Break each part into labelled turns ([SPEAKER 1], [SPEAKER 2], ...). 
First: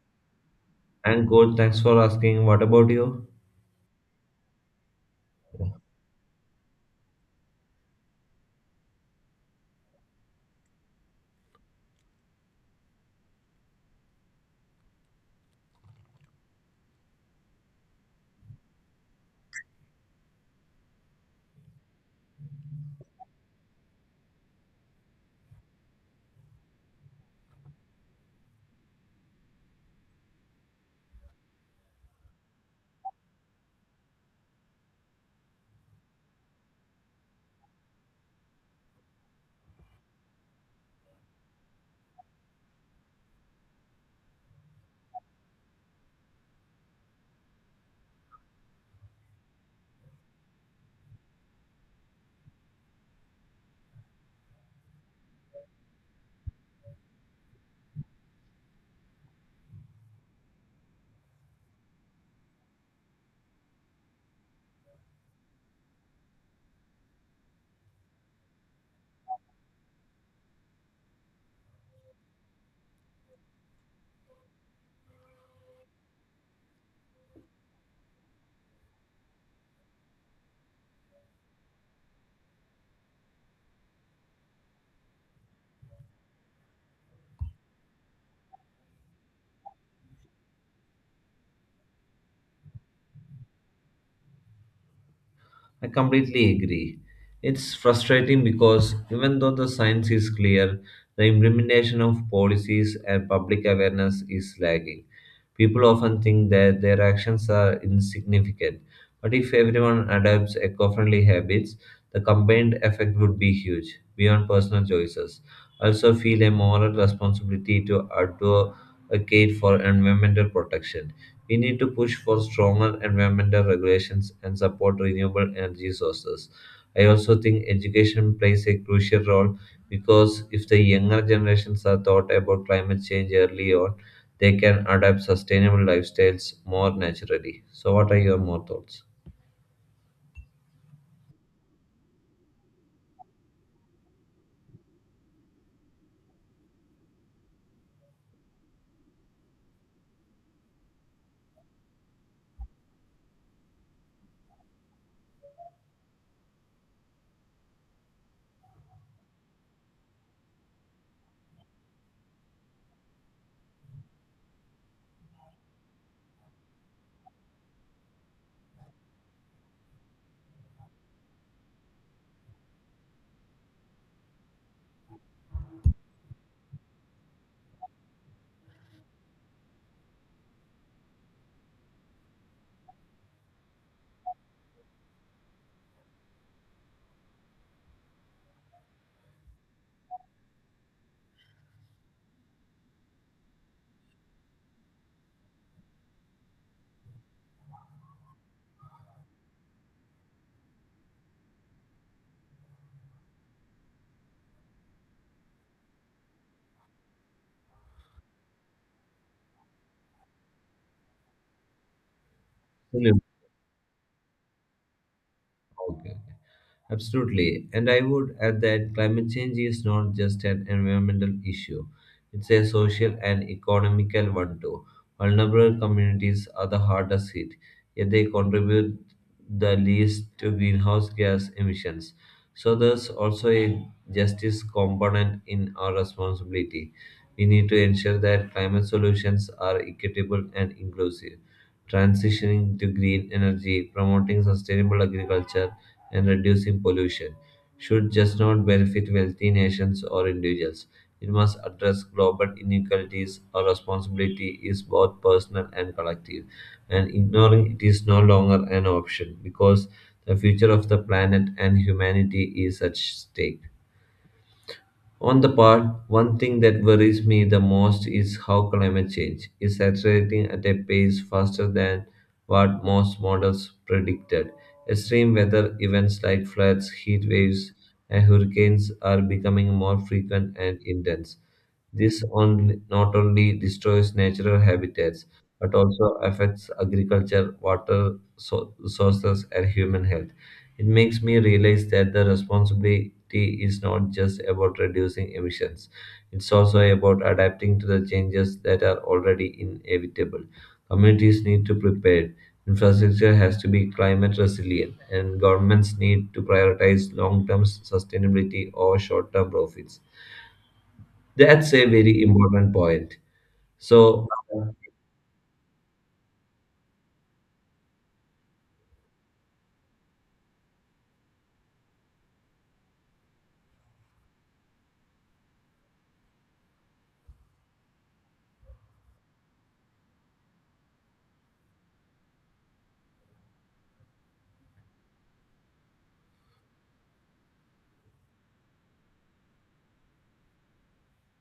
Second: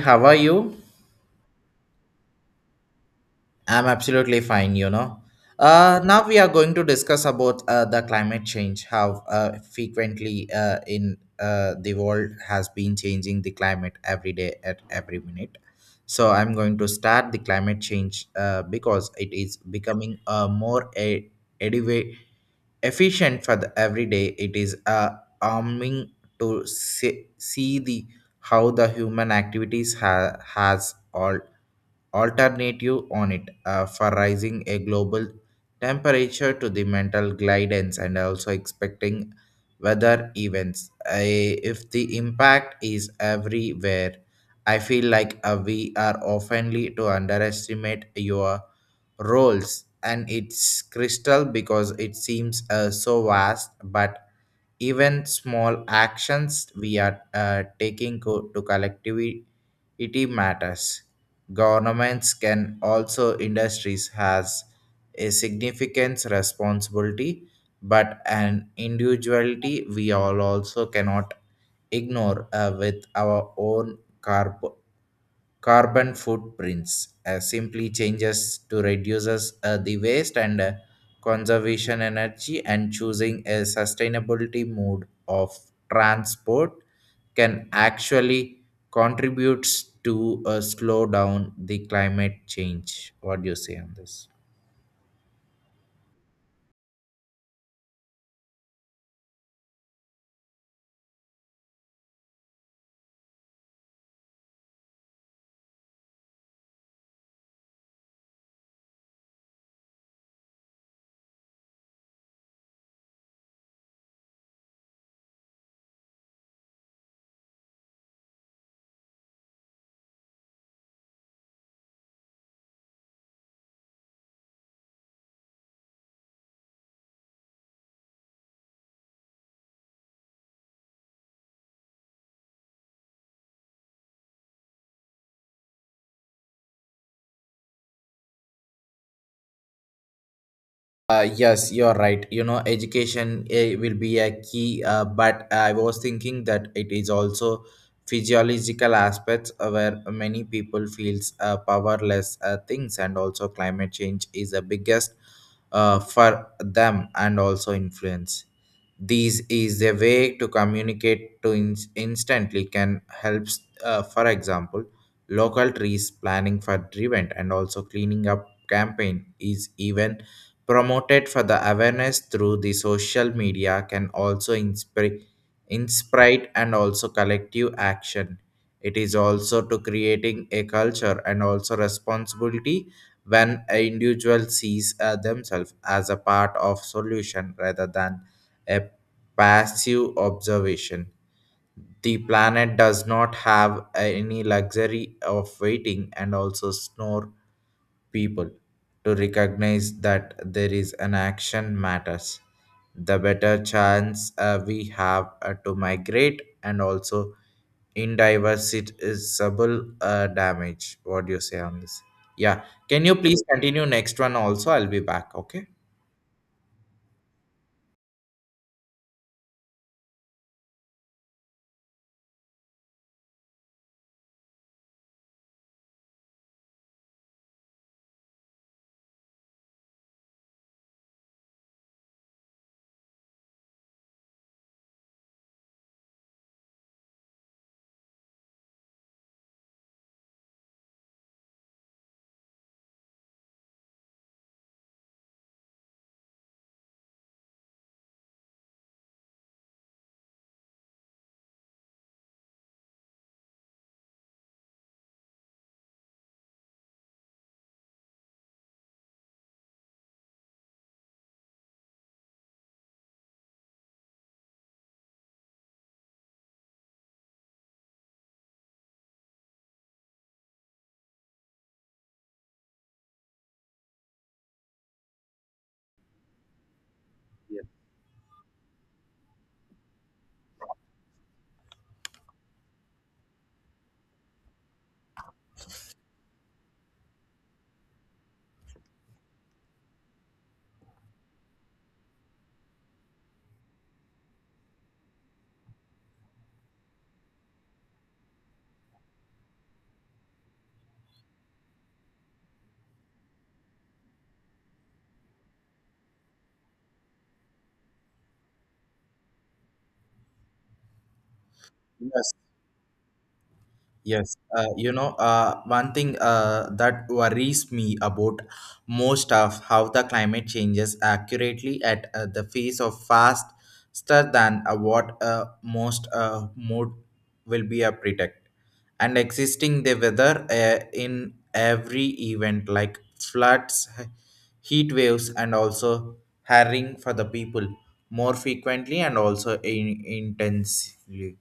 [SPEAKER 1] How are you?
[SPEAKER 2] And good, thanks for asking. What about you?
[SPEAKER 1] I'm absolutely fine, you know. Now we are going to discuss about the climate change, how frequently in the world has been changing the climate every day at every minute. So I'm going to start the climate change because it is becoming more a, ediva- efficient for the everyday. It is arming to see the how the human activities has all alternative on it for rising a global temperature to the mental guidance and also expecting weather events. If the impact is everywhere, I feel like we are oftenly to underestimate your roles and its crystal because it seems so vast, but even small actions we are taking to collectively it matters. Governments can also industries has a significant responsibility, but an individuality we all also cannot ignore with our own carbon footprints, simply changes to reduces the waste and conservation energy and choosing a sustainability mode of transport can actually contributes to slow down the climate change. What do you say on this?
[SPEAKER 2] I completely agree. It's frustrating because even though the science is clear, the implementation of policies and public awareness is lagging. People often think that their actions are insignificant, but if everyone adopts eco friendly habits, the combined effect would be huge, beyond personal choices. I also feel a moral responsibility to advocate for environmental protection. We need to push for stronger environmental regulations and support renewable energy sources. I also think education plays a crucial role because if the younger generations are taught about climate change early on, they can adapt sustainable lifestyles more naturally. So, what are your more thoughts?
[SPEAKER 1] Yes, you're right. You know, education eh, will be a key, but I was thinking that it is also physiological aspects where many people feels powerless things and also climate change is the biggest for them and also influence. This is a way to communicate to instantly can help, for example, local trees planning for event and also cleaning up campaign is even promoted for the awareness through the social media can also inspire and also collective action, it is also to creating a culture and also responsibility when an individual sees themselves as a part of solution rather than a passive observation. The planet does not have any luxury of waiting and also snore people to recognize that there is an action matters, the better chance we have to migrate and also in diversity damage. What do you say on this? Yeah. Can you
[SPEAKER 2] William,
[SPEAKER 1] please continue next one also? I'll be back. Okay.
[SPEAKER 2] okay. Absolutely. And I would add that climate change is not just an environmental issue, it's a social and economical one too. Vulnerable communities are the hardest hit, yet they contribute the least to greenhouse gas emissions. So there's also a justice component in our responsibility. We need to ensure that climate solutions are equitable and inclusive, transitioning to green energy, promoting sustainable agriculture, and reducing pollution should just not benefit wealthy nations or individuals. It must address global inequalities. Our responsibility is both personal and collective, and ignoring it is no longer an option because the future of the planet and humanity is at stake. On the part, one thing that worries me the most is how climate change is accelerating at a pace faster than what most models predicted. Extreme weather events like floods, heat waves, and hurricanes are becoming more frequent and intense. This on, not only destroys natural habitats but also affects agriculture, water sources, and human health. It makes me realize that the responsibility is not just about reducing emissions. It's also about adapting to the changes that are already inevitable. Communities need to prepare, infrastructure has to be climate resilient, and governments need to prioritize long term sustainability over short term profits. That's a very
[SPEAKER 1] Yes.
[SPEAKER 2] important point. So,
[SPEAKER 1] Yes, you know, one thing that worries me about most of how the climate changes accurately at the face of faster than what most mode will be a predict and existing the weather in every event like floods, heat waves, and also hiring for the people more frequently and also intensely.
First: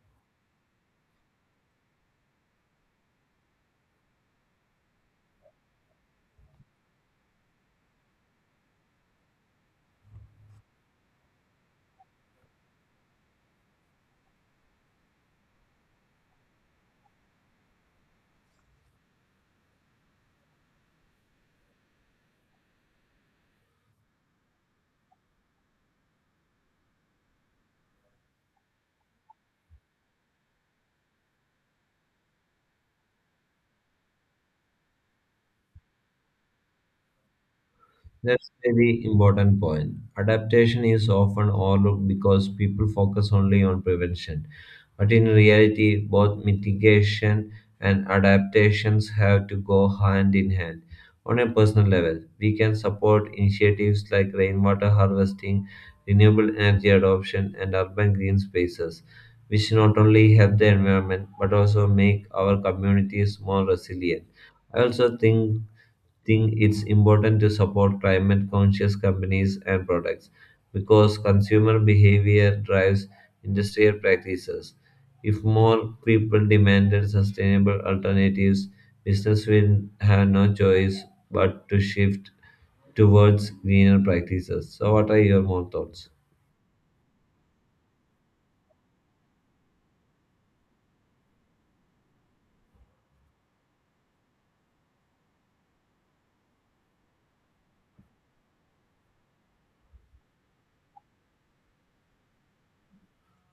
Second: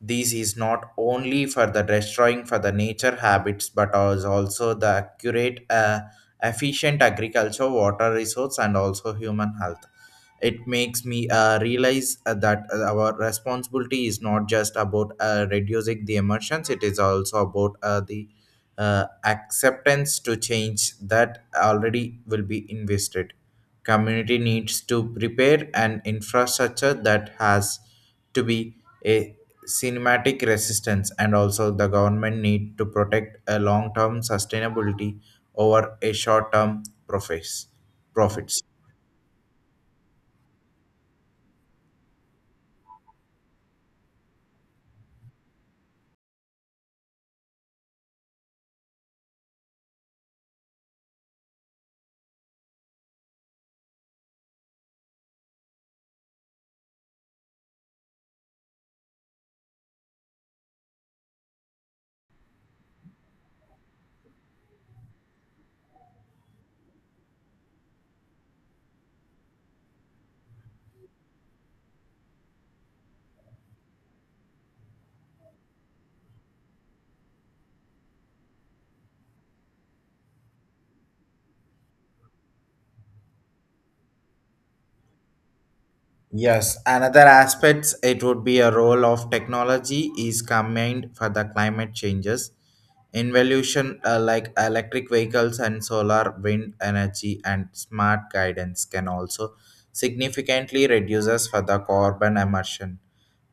[SPEAKER 1] This is not only for the destroying for the nature habits, but is also the accurate, efficient agriculture, water resource, and also human health. It makes me realize that our responsibility is not just about reducing the emissions, it is also about the acceptance to change that already will be invested. Community needs to prepare an infrastructure that has to be a cinematic resistance, and also the government need to protect a long-term sustainability over a short-term profits
[SPEAKER 2] that's
[SPEAKER 1] profits.
[SPEAKER 2] a very important point. Adaptation is often overlooked because people focus only on prevention. But in reality, both mitigation and adaptations have to go hand in hand. On a personal level, we can support initiatives like rainwater harvesting, renewable energy adoption, and urban green spaces, which not only help the environment but also make our communities more resilient. I also think it's important to support climate conscious companies and products because consumer behavior drives industrial practices. If more people demanded sustainable alternatives, business will have no choice but to shift towards greener practices. So, what are your more thoughts?
[SPEAKER 1] Yes, another aspects it would be a role of technology is combined for the climate changes. Involution like electric vehicles and solar wind energy and smart guidance can also significantly reduces for the carbon emission.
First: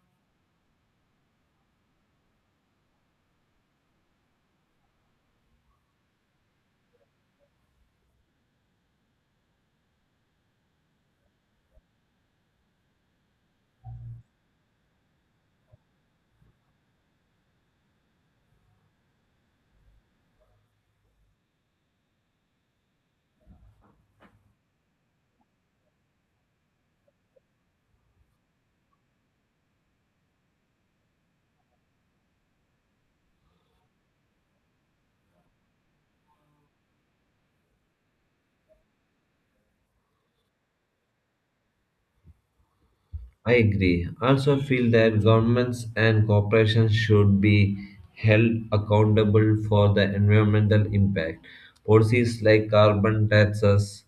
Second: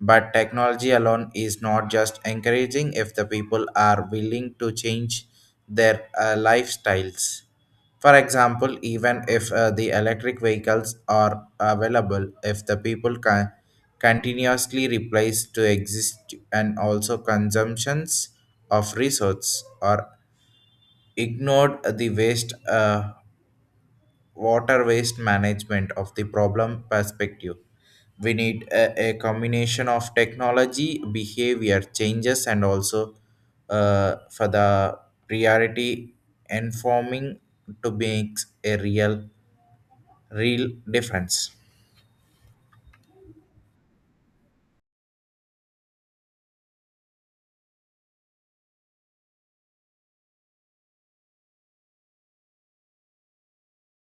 [SPEAKER 1] But technology alone is not just encouraging if the people are willing to change their lifestyles. For example, even if the electric vehicles are available, if the people can continuously replace to exist and also consumptions of resource are ignored the waste, water waste management of the problem perspective, we need a combination of technology behavior changes and also for the priority informing to make a real difference.
[SPEAKER 2] I agree. Also feel that governments and corporations should be held accountable for the environmental impact. Policies like carbon taxes,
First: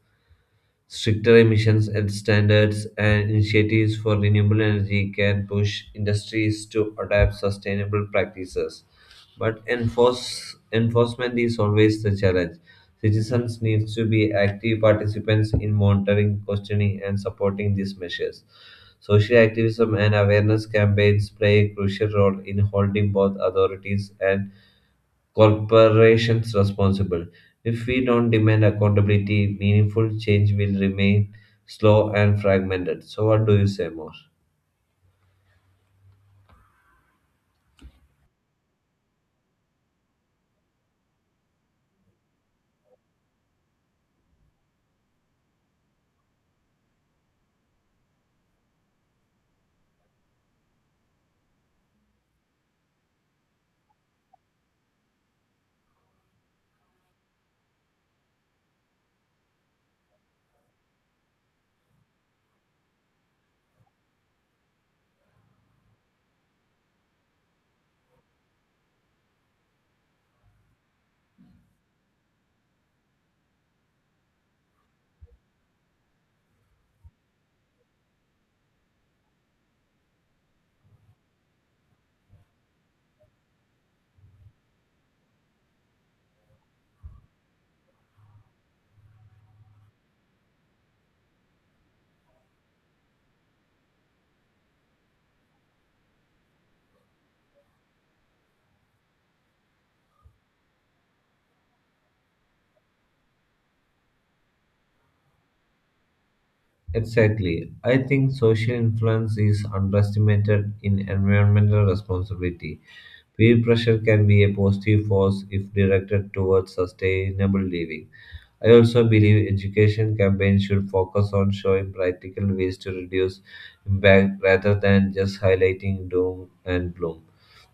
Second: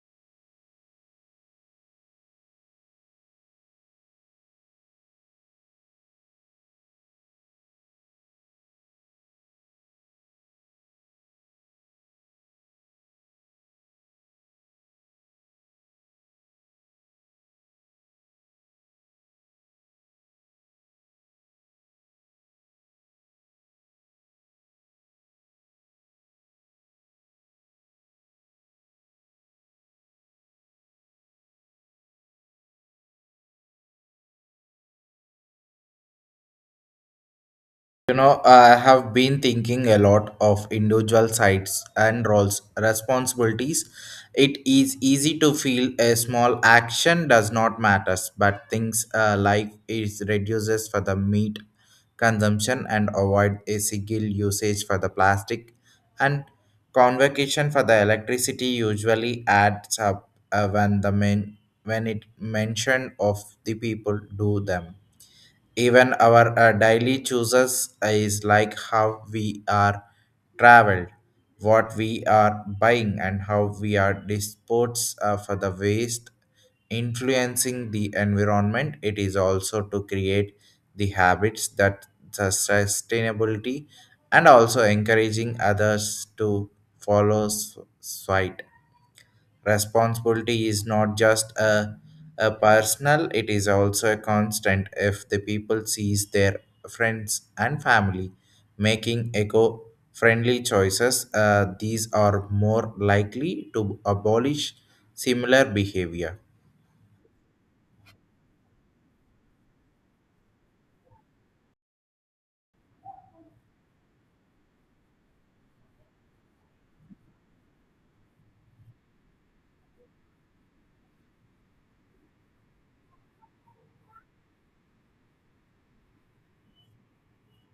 [SPEAKER 2] stricter emissions and standards, and initiatives for renewable energy can push industries to adopt sustainable practices. But enforcement is always the challenge. Citizens need to be active participants in monitoring, questioning, and supporting these measures. Social activism and awareness campaigns play a crucial role in holding both authorities and corporations responsible. If we don't demand accountability, meaningful change will remain slow and fragmented. So, what do you say more?
[SPEAKER 1] You know, I have been thinking a lot of individual sides and roles, responsibilities. It is easy to feel a small action does not matters, but things like it reduces for the meat consumption and avoid a single usage for the plastic and convocation for the electricity usually adds up when the men when it mention of the people do them. Even our daily choices is like how we are traveled, what we are buying, and how we are disposed for the waste, influencing the environment. It is also to create the habits that the sustainability and also encouraging others to follow suit. Responsibility is not just a personal, it is also a constant if the people sees their friends and family making eco friendly choices, these are more likely to abolish similar behavior.
[SPEAKER 2] Exactly. I think social influence is underestimated in environmental responsibility. Peer pressure can be a positive force if directed towards sustainable living. I also believe education campaigns should focus on showing practical ways to reduce impact rather than just highlighting doom and gloom.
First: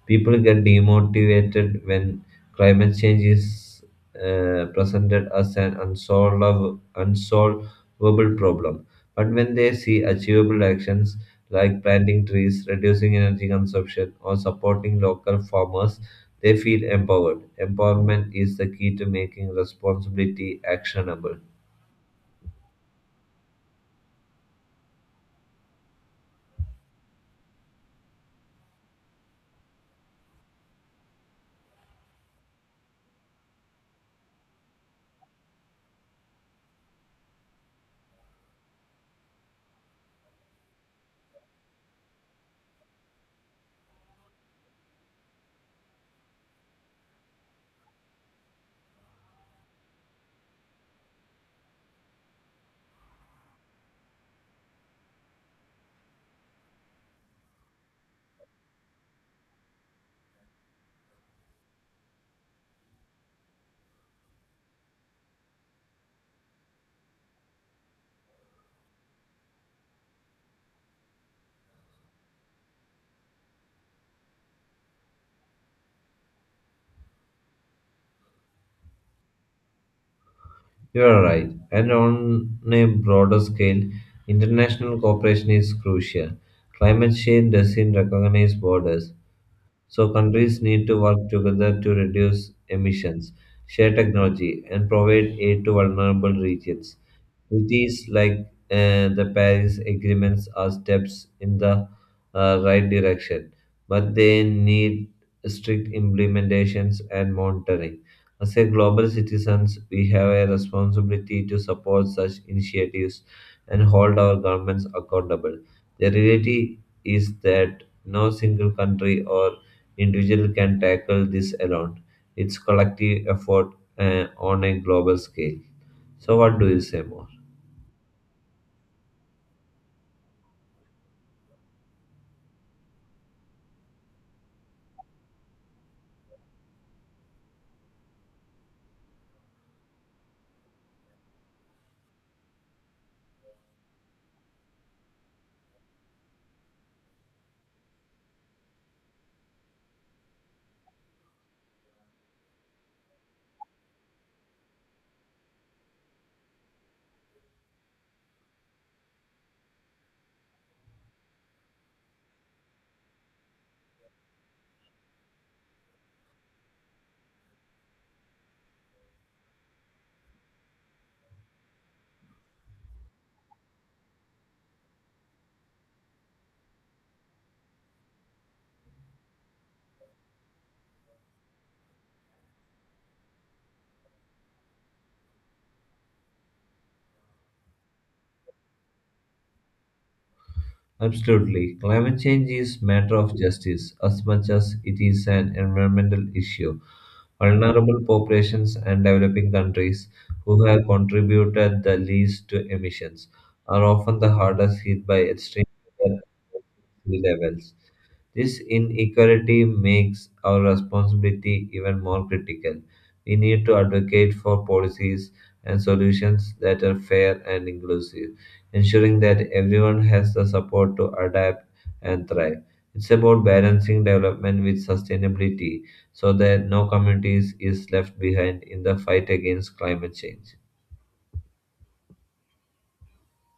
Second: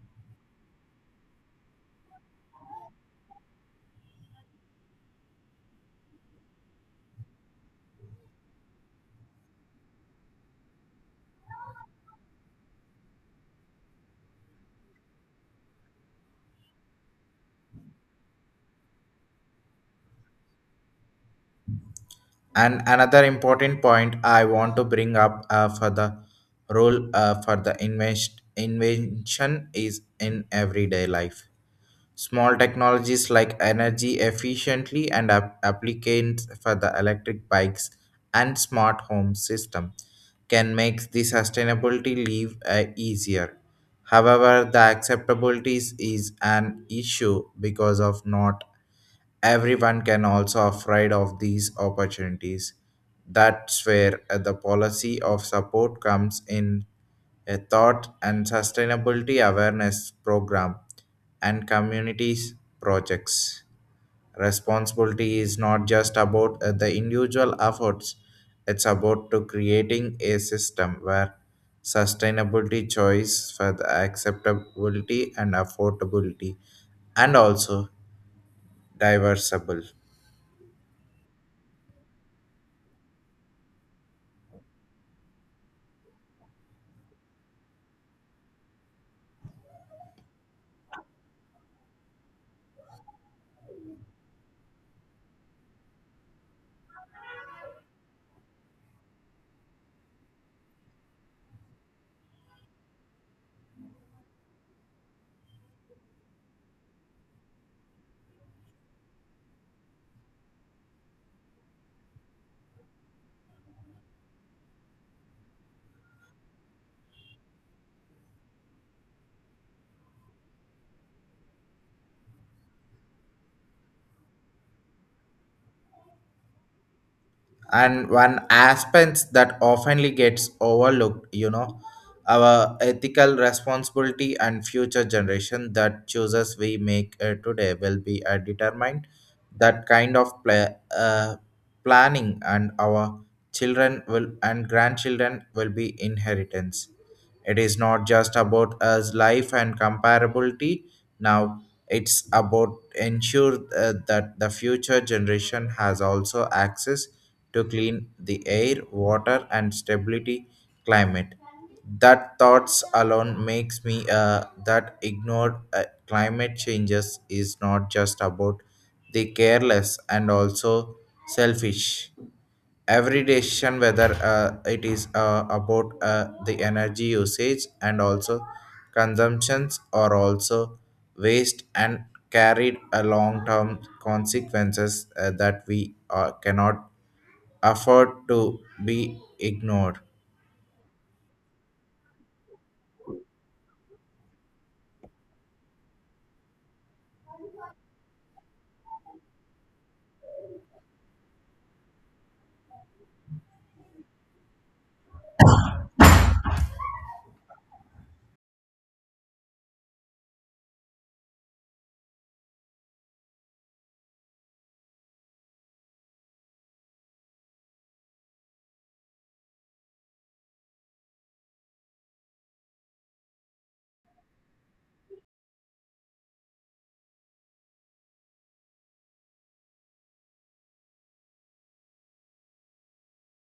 [SPEAKER 2] People get demotivated when climate change is presented as an unsolvable problem. But when they see achievable actions like planting trees, reducing energy consumption, or supporting local farmers, they feel empowered. Empowerment is the key to making responsibility actionable.
[SPEAKER 1] And another important point I want to bring up for the role for the invention is in everyday life. Small technologies like energy efficiently and applicants for the electric bikes and smart home system can make the sustainability live easier. However, the acceptability is an issue because of not everyone can also afraid of these opportunities. That's where the policy of support comes in, a thought and sustainability awareness program and communities projects. Responsibility is not just about the individual efforts, it's about to creating a system where sustainability choice for the acceptability and affordability and also diversable.
[SPEAKER 2] You are right. And on a broader scale, international cooperation is crucial. Climate change doesn't recognize borders. So countries need to work together to reduce emissions, share technology, and provide aid to vulnerable regions. Treaties like the Paris agreements are steps in the right direction, but they need strict implementations and monitoring. As a global citizens, we have a responsibility to support such initiatives and hold our governments accountable. The reality is that no single country or individual can tackle this alone. It's collective effort on a global scale. So what do you say more?
[SPEAKER 1] And one aspect that oftenly gets overlooked, you know, our ethical responsibility and future generation that chooses we make today will be determined that kind of planning, and our children will and grandchildren will be inheritance. It is not just about us life and comparability now, it's about ensure that the future generation has also access to clean the air, water, and stability climate. That thoughts alone makes me that ignored climate changes is not just about the careless and also selfish. Every decision, whether it is about the energy usage and also consumptions, or also waste and carried a long-term consequences that we cannot afford to be ignored.
[SPEAKER 2] Absolutely. Climate change is matter of justice as much as it is an environmental issue. Vulnerable populations and developing countries who have contributed the least to emissions are often the hardest hit by extreme weather and sea levels. This inequality makes our responsibility even more critical. We need to advocate for policies and solutions that are fair and inclusive, ensuring that everyone has the support to adapt and thrive. It's about balancing development with sustainability so that no communities is left behind in the fight against climate change.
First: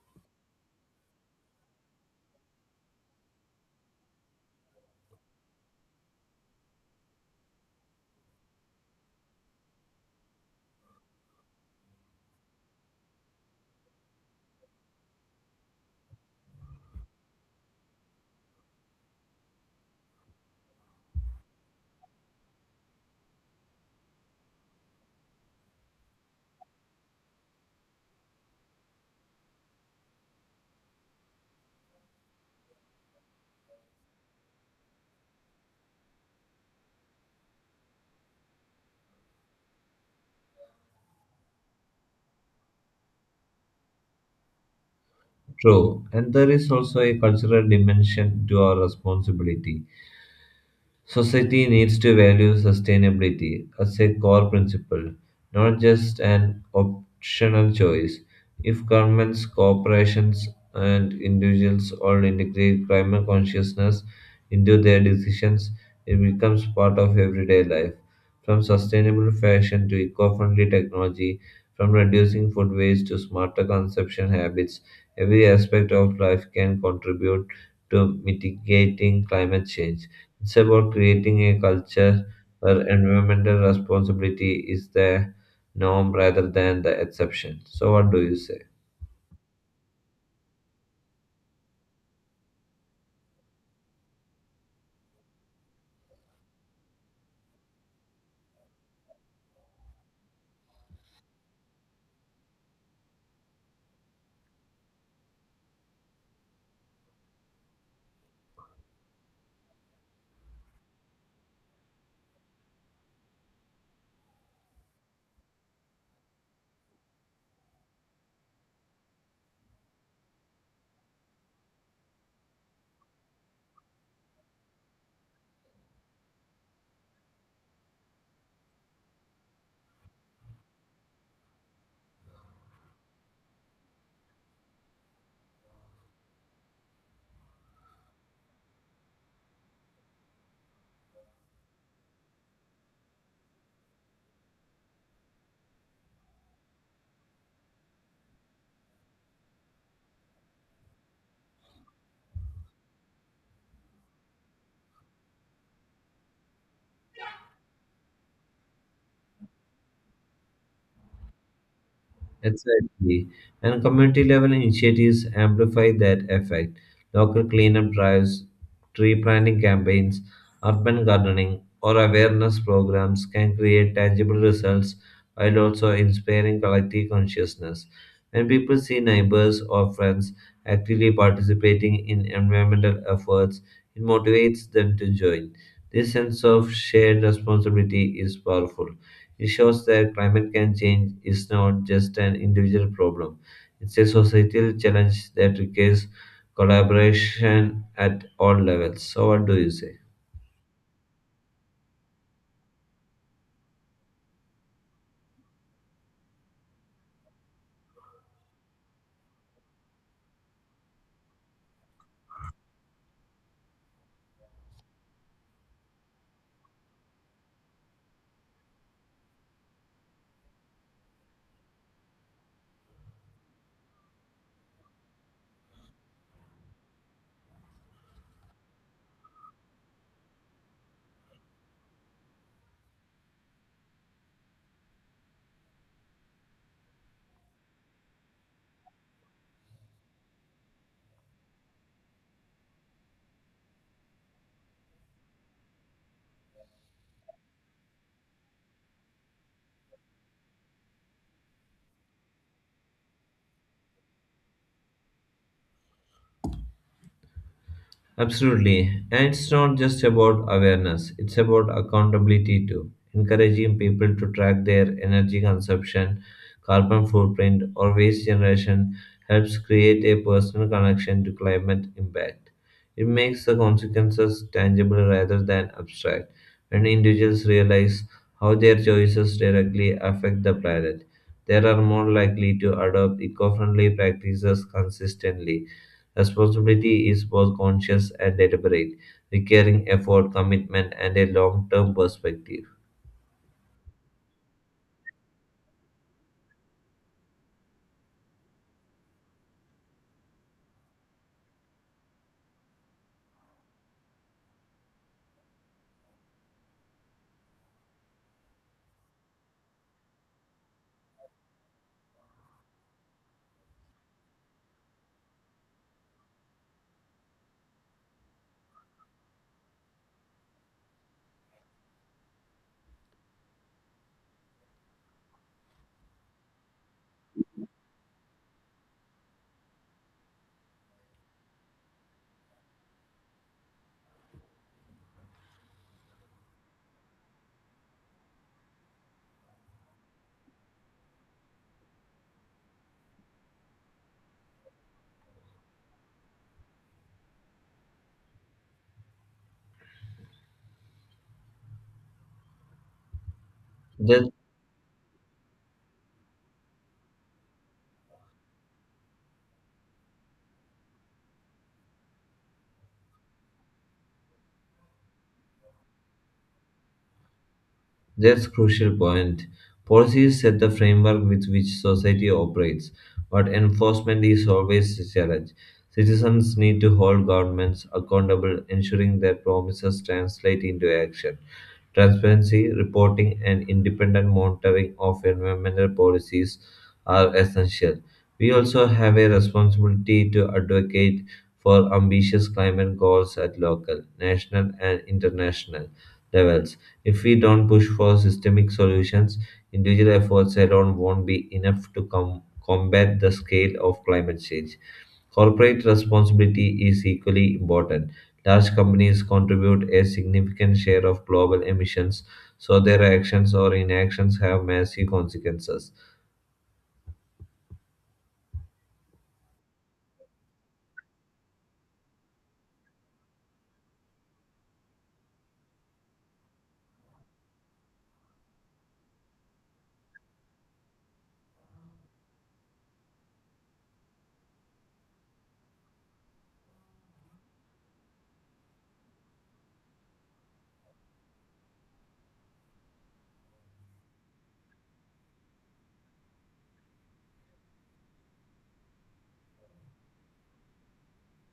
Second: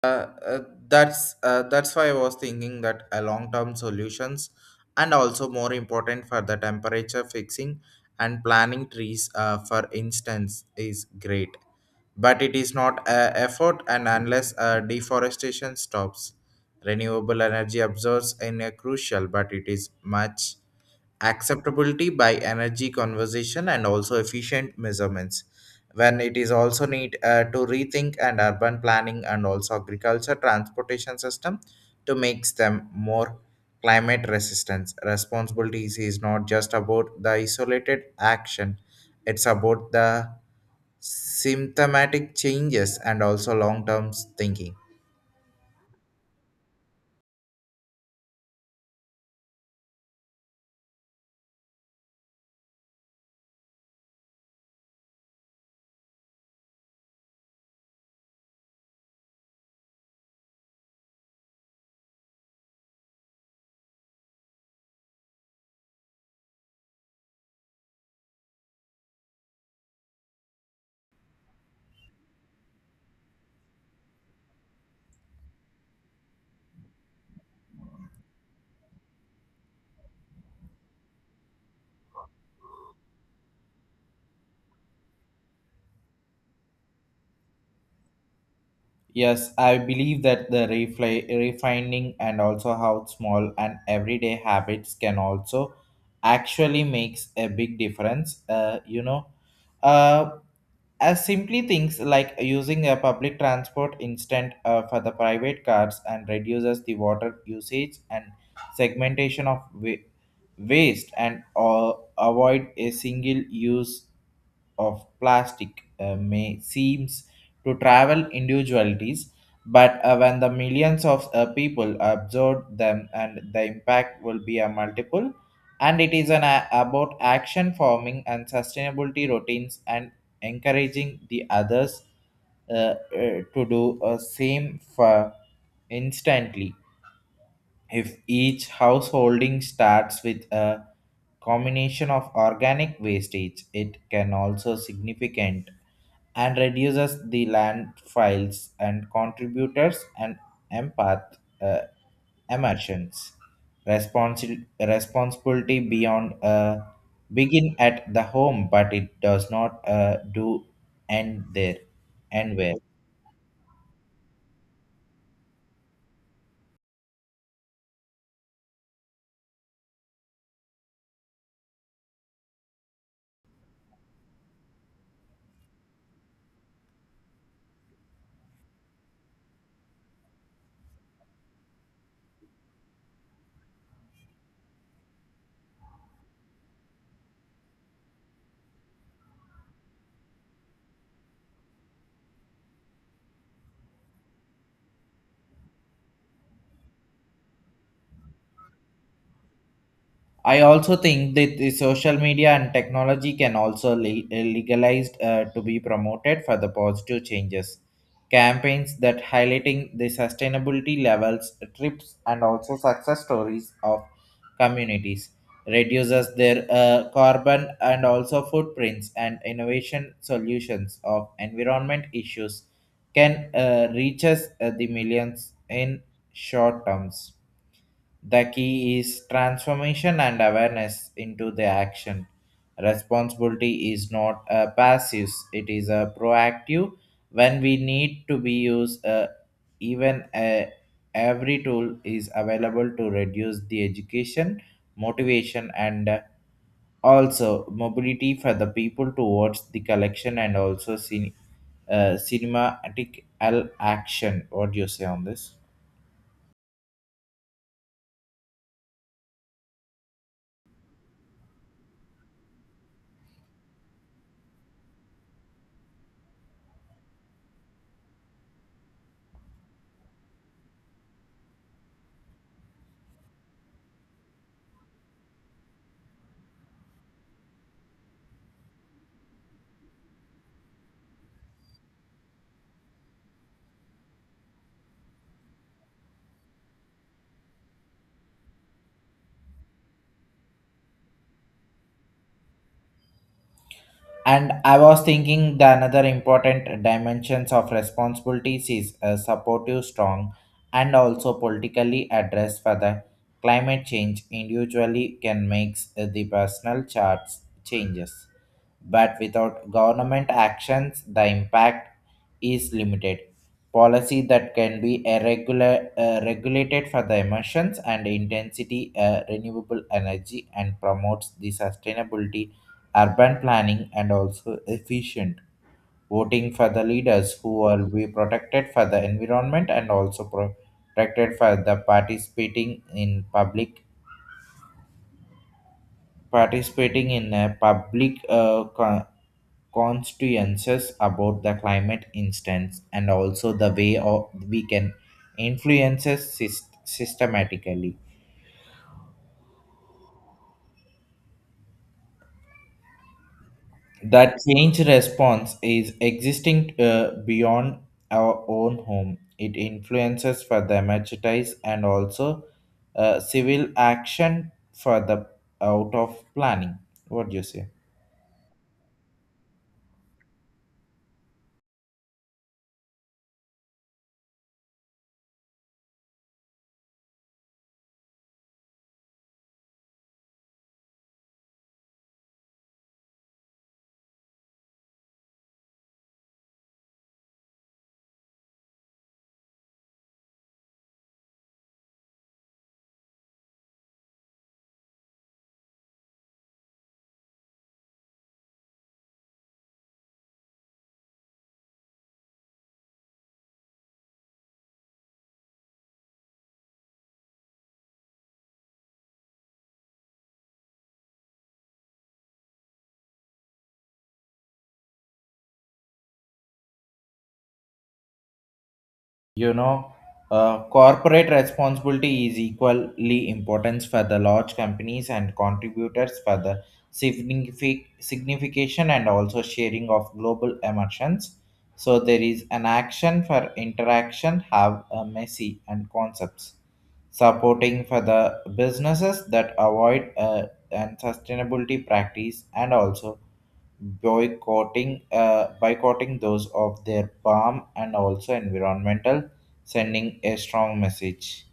[SPEAKER 1] uh, uh, that's why I was thinking that a long-term solutions and also more important for the temperature fixing and planning trees, for instance, is great, but it is not a effort and unless deforestation stops, renewable energy absorbs in a crucial, but it is much acceptability by energy conservation and also efficient measurements. When it is also need to rethink and urban planning and also agriculture transportation system to make them more climate resistance, responsibilities is not just about the isolated action, it's about the symptomatic changes and also long term thinking.
[SPEAKER 2] True, and there is also a cultural dimension to our responsibility. Society needs to value sustainability as a core principle, not just an optional choice. If governments, corporations, and individuals all integrate climate consciousness into their decisions, it becomes part of everyday life. From sustainable fashion to eco friendly technology, from reducing food waste to smarter consumption habits, every aspect of life can contribute to mitigating climate change. It's about creating a culture where environmental responsibility is the norm rather than the exception. So, what do you say?
[SPEAKER 1] Yes, I believe that the refining and also how small and everyday habits can also actually makes a big difference. You know, uh, as simply things like using a public transport instead for the private cars and reduces the water usage and segmentation of waste and, avoid a single use of plastic may seems to travel individualities, but when the millions of people absorb them, and the impact will be a multiple. And it is an about action forming and sustainability routines and encouraging the others, uh, uh, to do a same for instantly. If each householding starts with a combination of organic wastage, it can also significant and reduces the landfills and contributors and empath, uh, emergence. Responsibility beyond begin at the home, but it does not do end there and where.
[SPEAKER 2] Exactly. And community level initiatives amplify that effect. Local cleanup drives, tree planting campaigns, urban gardening, or awareness programs can create tangible results while also inspiring collective consciousness. When people see neighbors or friends actively participating in environmental efforts, it motivates them to join. This sense of shared responsibility is powerful. It shows that climate can change is not just an individual problem. It's a societal challenge that requires collaboration at all levels. So what do you say?
[SPEAKER 1] I also think that the social media and technology can also legalized to be promoted for the positive changes. Campaigns that highlighting the sustainability levels, trips, and also success stories of communities reduces their carbon and also footprints and innovation solutions of environment issues can reaches the millions in short terms. The key is transformation and awareness into the action. Responsibility is not a passive, it is a proactive when we need to be used, even every tool is available to reduce the education, motivation and, also mobility for the people towards the collection and also cinematic action. What do you say on this?
[SPEAKER 2] Absolutely. And it's not just about awareness, it's about accountability too. Encouraging people to track their energy consumption, carbon footprint, or waste generation helps create a personal connection to climate impact. It makes the consequences tangible rather than abstract. When individuals realize how their choices directly affect the planet, they are more likely to adopt eco friendly practices consistently. Responsibility is both conscious and deliberate, requiring effort, commitment, and a long term perspective.
[SPEAKER 1] And I was thinking the another important dimensions of responsibilities is a supportive, strong, and also politically address for the climate change, individually can make the personal charts changes. But without government actions, the impact is limited. Policy that can be regulated for the emissions and intensity, renewable energy, and promotes the sustainability, urban planning, and also efficient voting for the leaders who will be protected for the environment and also protected for the participating in a public consciences about the climate instance, and also the way of we can influences systematically
[SPEAKER 2] Just
[SPEAKER 1] that change response is existing beyond our own home. It influences for the democratize and also civil action for the out of planning. What do you say?
[SPEAKER 2] that's crucial point. Policies set the framework with which society operates, but enforcement is always a challenge. Citizens need to hold governments accountable, ensuring that promises translate into action. Transparency, reporting, and independent monitoring of environmental policies are essential. We also have a responsibility to advocate for ambitious climate goals at local, national, and international levels. If we don't push for systemic solutions, individual efforts alone won't be enough to combat the scale of climate change. Corporate responsibility is equally important. Large companies contribute a significant share of global emissions, so their actions or inactions have massive consequences.
[SPEAKER 1] You know, corporate responsibility is equally important for the large companies and contributors for the signification and also sharing of global emissions. So there is an action for interaction have a messy and concepts supporting for the businesses that avoid and sustainability practice and also boycotting boycotting those of their palm and also environmental sending a strong message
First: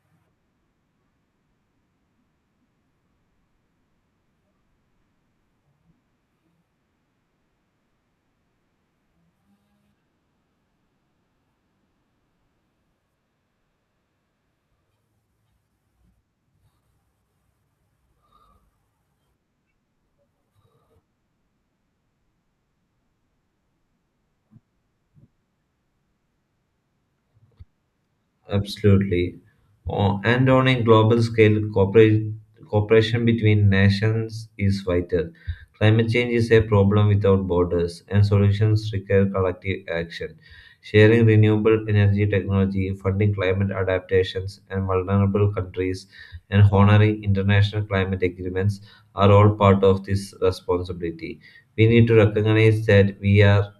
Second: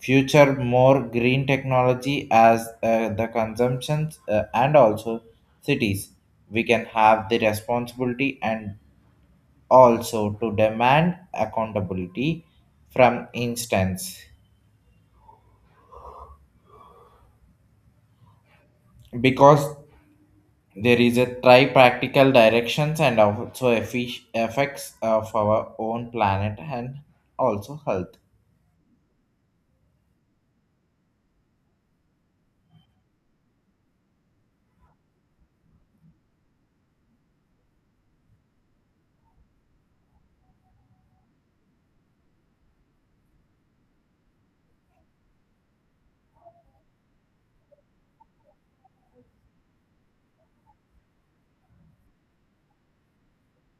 [SPEAKER 1] future more green technology as the consumptions and also cities we can have the responsibility and also to demand accountability from instance because there is a try practical directions and also effi effects of our own planet and also health.
[SPEAKER 2] Absolutely. And on a global scale, cooperation between nations is vital. Climate change is a problem without borders, and solutions require collective action. Sharing renewable energy technology, funding climate adaptations and vulnerable countries, and honoring international climate agreements are all part of this responsibility. We need to recognize that we are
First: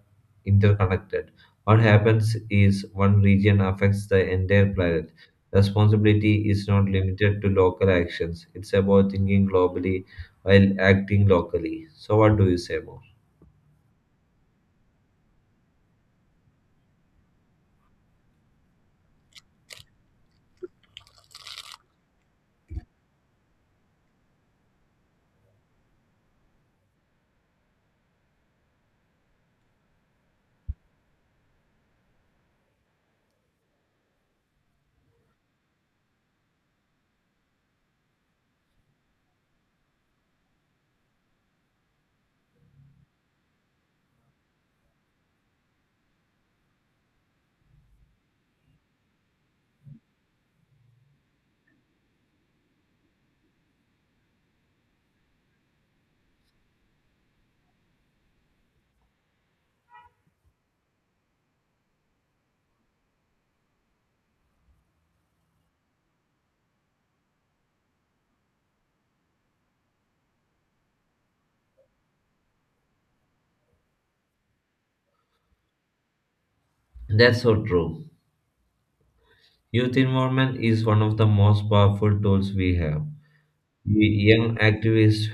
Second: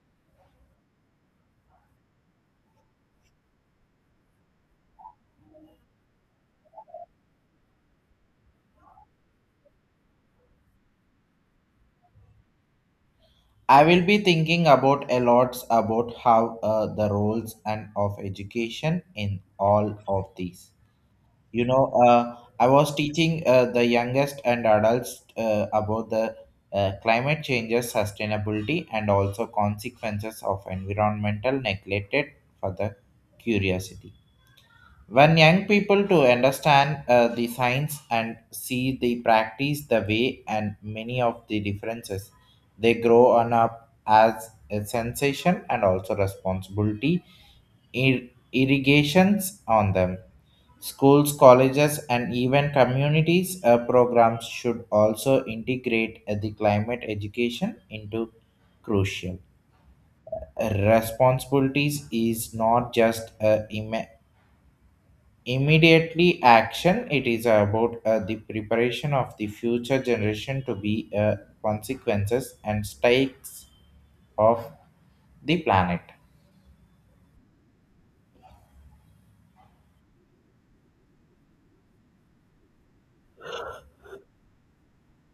[SPEAKER 2] interconnected, what happens is one region affects the entire planet. Responsibility is not limited to local actions, it's about thinking globally while acting locally. So, what do you say more?
[SPEAKER 1] I will be thinking about a lot about how the roles and of education in all of these. I was teaching the youngest and adults about the climate changes, sustainability, and also consequences of environmental neglected for the curiosity. When young people to understand the science and see the practice the way and many of the differences, they grow on up as a sensation and also responsibility ir- irrigations on them. Schools, colleges, and even communities programs should also integrate the climate education into crucial responsibilities is not just immediately action. It is about the preparation of the future generation to be consequences and stakes of the planet.
[SPEAKER 2] That's so true. Youth involvement is one of the most powerful tools we have. Young activists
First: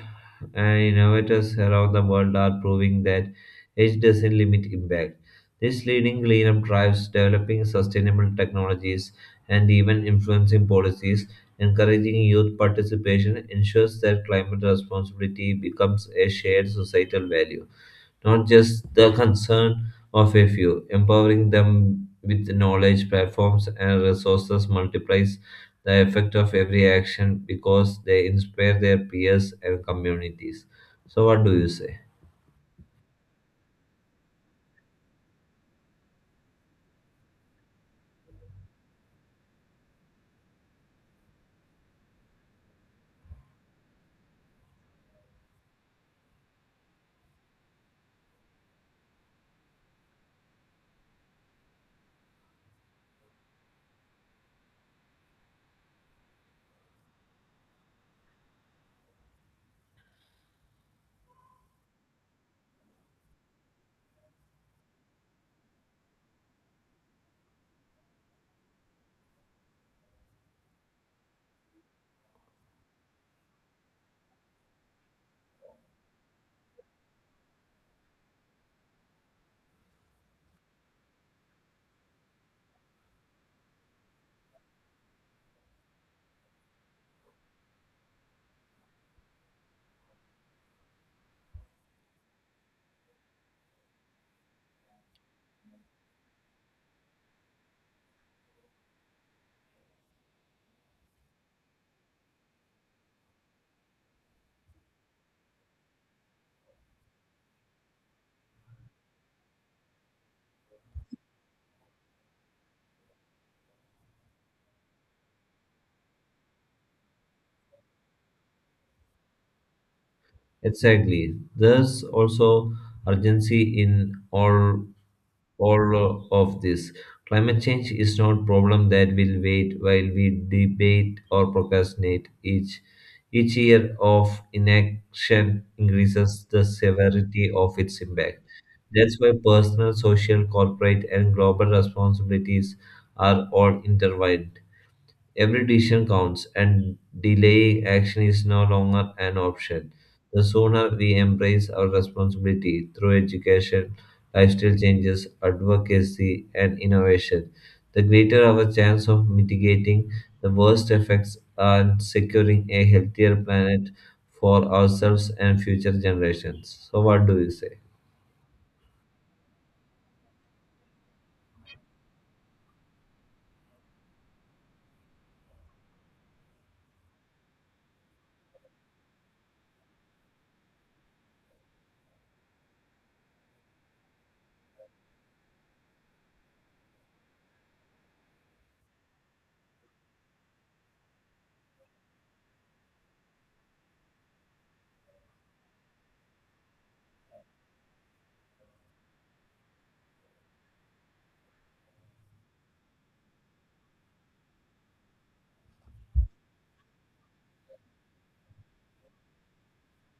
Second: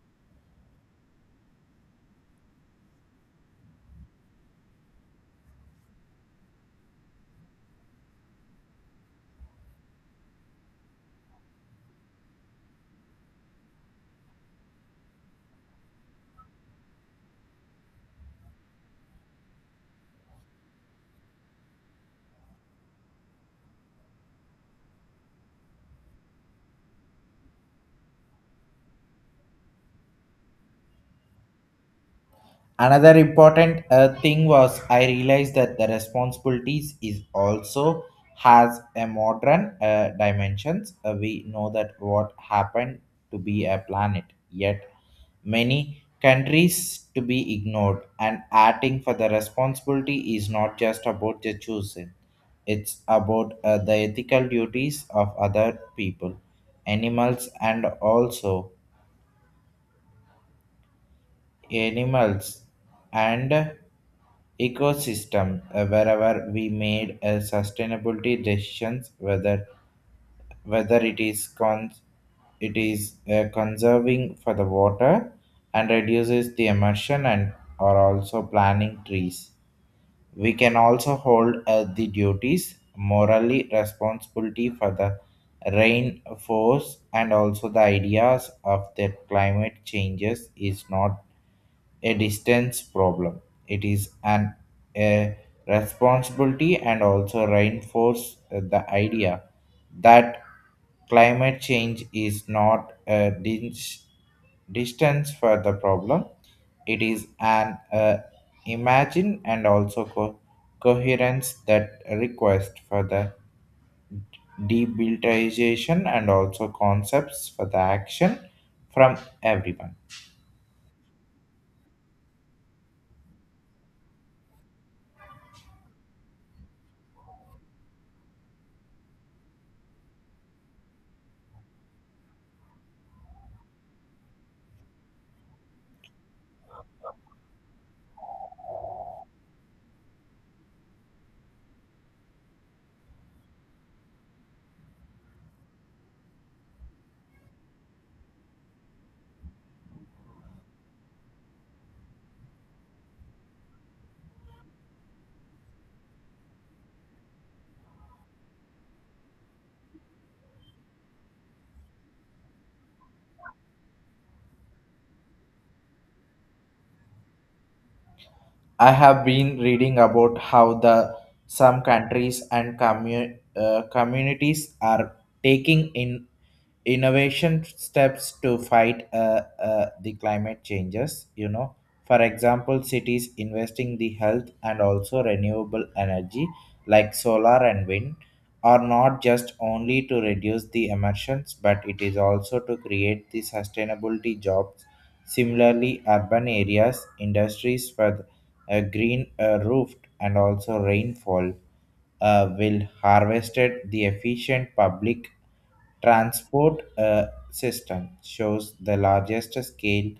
[SPEAKER 2] and innovators around the world are proving that age doesn't limit impact. This leading cleanup drives developing sustainable technologies and even influencing policies, encouraging youth participation ensures that climate responsibility becomes a shared societal value, not just the concern of a few. Empowering them with knowledge, platforms, and resources multiplies the effect of every action because they inspire their peers and communities. So, what do you say?
[SPEAKER 1] Another important thing was I realized that the responsibilities is also has a modern dimensions. We know that what happened to be a planet, yet many countries to be ignored and acting for the responsibility is not just about the choosing. It's about the ethical duties of other people, animals, and also animals and ecosystem wherever we made sustainability decisions whether it is conserving for the water and reduces the emission and are also planting trees. We can also hold the duties morally responsibility for the rain force and also the ideas of that climate changes is not a distance problem. It is an a responsibility and also reinforce the idea that climate change is not distance for the problem. It is an imagine and also coherence that request for the debilitization and also concepts for the action from everyone.
[SPEAKER 2] Exactly. There's also urgency in all of this. Climate change is not a problem that will wait while we debate or procrastinate. Each year of inaction increases the severity of its impact. That's why personal, social, corporate, and global responsibilities are all intertwined. Every decision counts, and delaying action is no longer an option. The sooner we embrace our responsibility through education, lifestyle changes, advocacy, and innovation, the greater our chance of mitigating the worst effects and securing a healthier planet for ourselves and future generations. So, what do you say?
[SPEAKER 1] I have been reading about how the some countries and communities are taking in innovation steps to fight the climate changes. You know, for example, cities investing the health and also renewable energy like solar and wind are not just only to reduce the emissions, but it is also to create the sustainability jobs. Similarly, urban areas, industries for a green roofed and also rainfall will harvested the efficient public transport system shows the largest scale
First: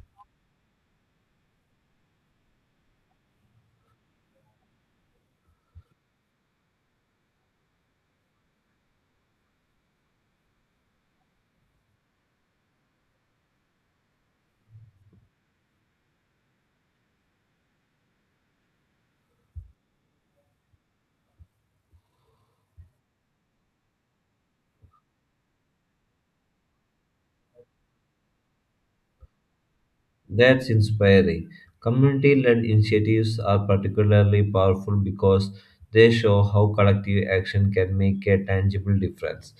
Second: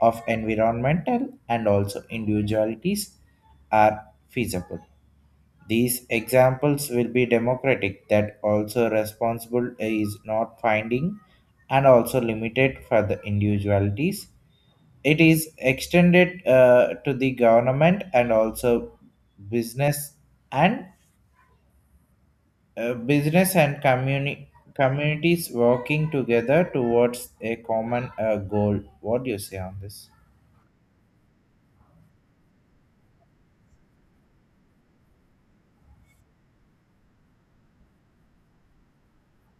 [SPEAKER 1] of environmental and also individualities are feasible. These examples will be democratic that also responsible is not finding and also limited for the individualities. It is extended to the government and also business and uh, business and communi- communities working together towards a common goal. What do you say on this?
[SPEAKER 2] That's inspiring. Community led initiatives are particularly powerful because they show how collective action can make a tangible difference.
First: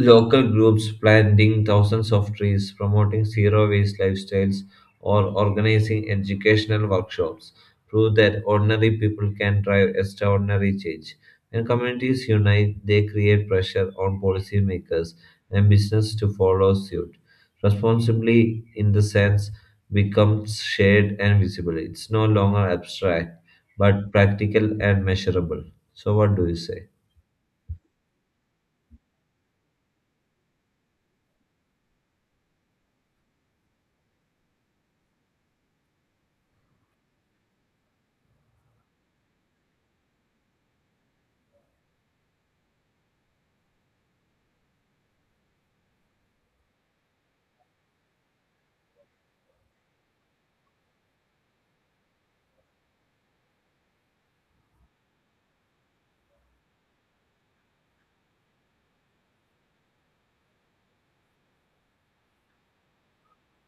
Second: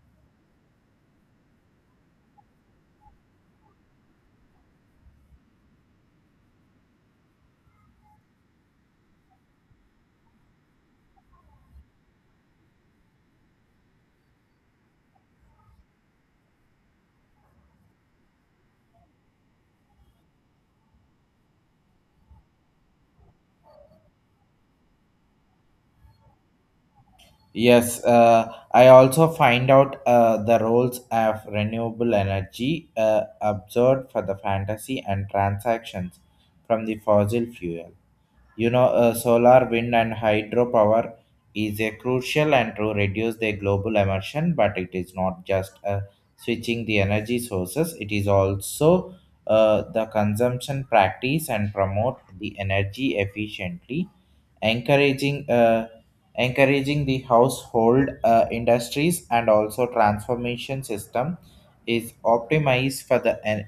[SPEAKER 2] Local groups planting thousands of trees, promoting zero waste lifestyles, or organizing educational workshops prove that ordinary people can drive extraordinary change. When communities unite, they create pressure on policymakers and business to follow suit. Responsibly, in the sense, becomes shared and visible. It's no longer abstract, but practical and measurable. So, what do you say?
[SPEAKER 1] Yes, I also find out the roles of renewable energy observed for the fantasy and transactions from the fossil fuel. You know, solar, wind, and hydropower is a crucial and to reduce the global emission, but it is not just switching the energy sources. It is also the consumption practice and promote the energy efficiently, encouraging uh, encouraging the household industries and also transformation system is optimized for the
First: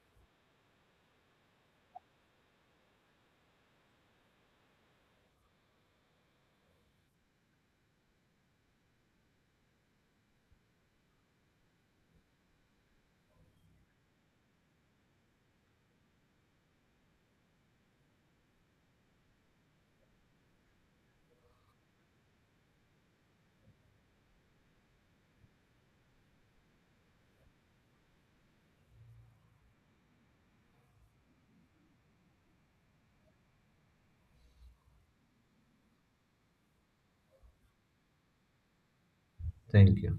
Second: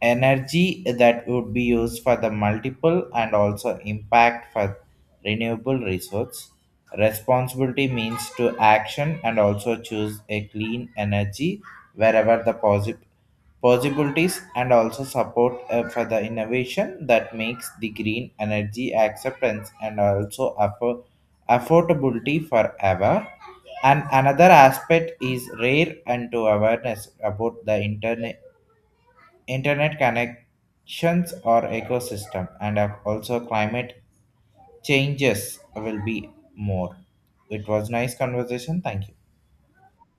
[SPEAKER 1] energy that would be used for the multiple and also impact for renewable resource responsibility means to action and also choose a clean energy wherever the possibilities and also support for the innovation that makes the green energy acceptance and also affordability forever. And another aspect is rare and to awareness about the internet connections or ecosystem and of also climate changes will be more. It was nice conversation. Thank you.
[SPEAKER 2] Thank you.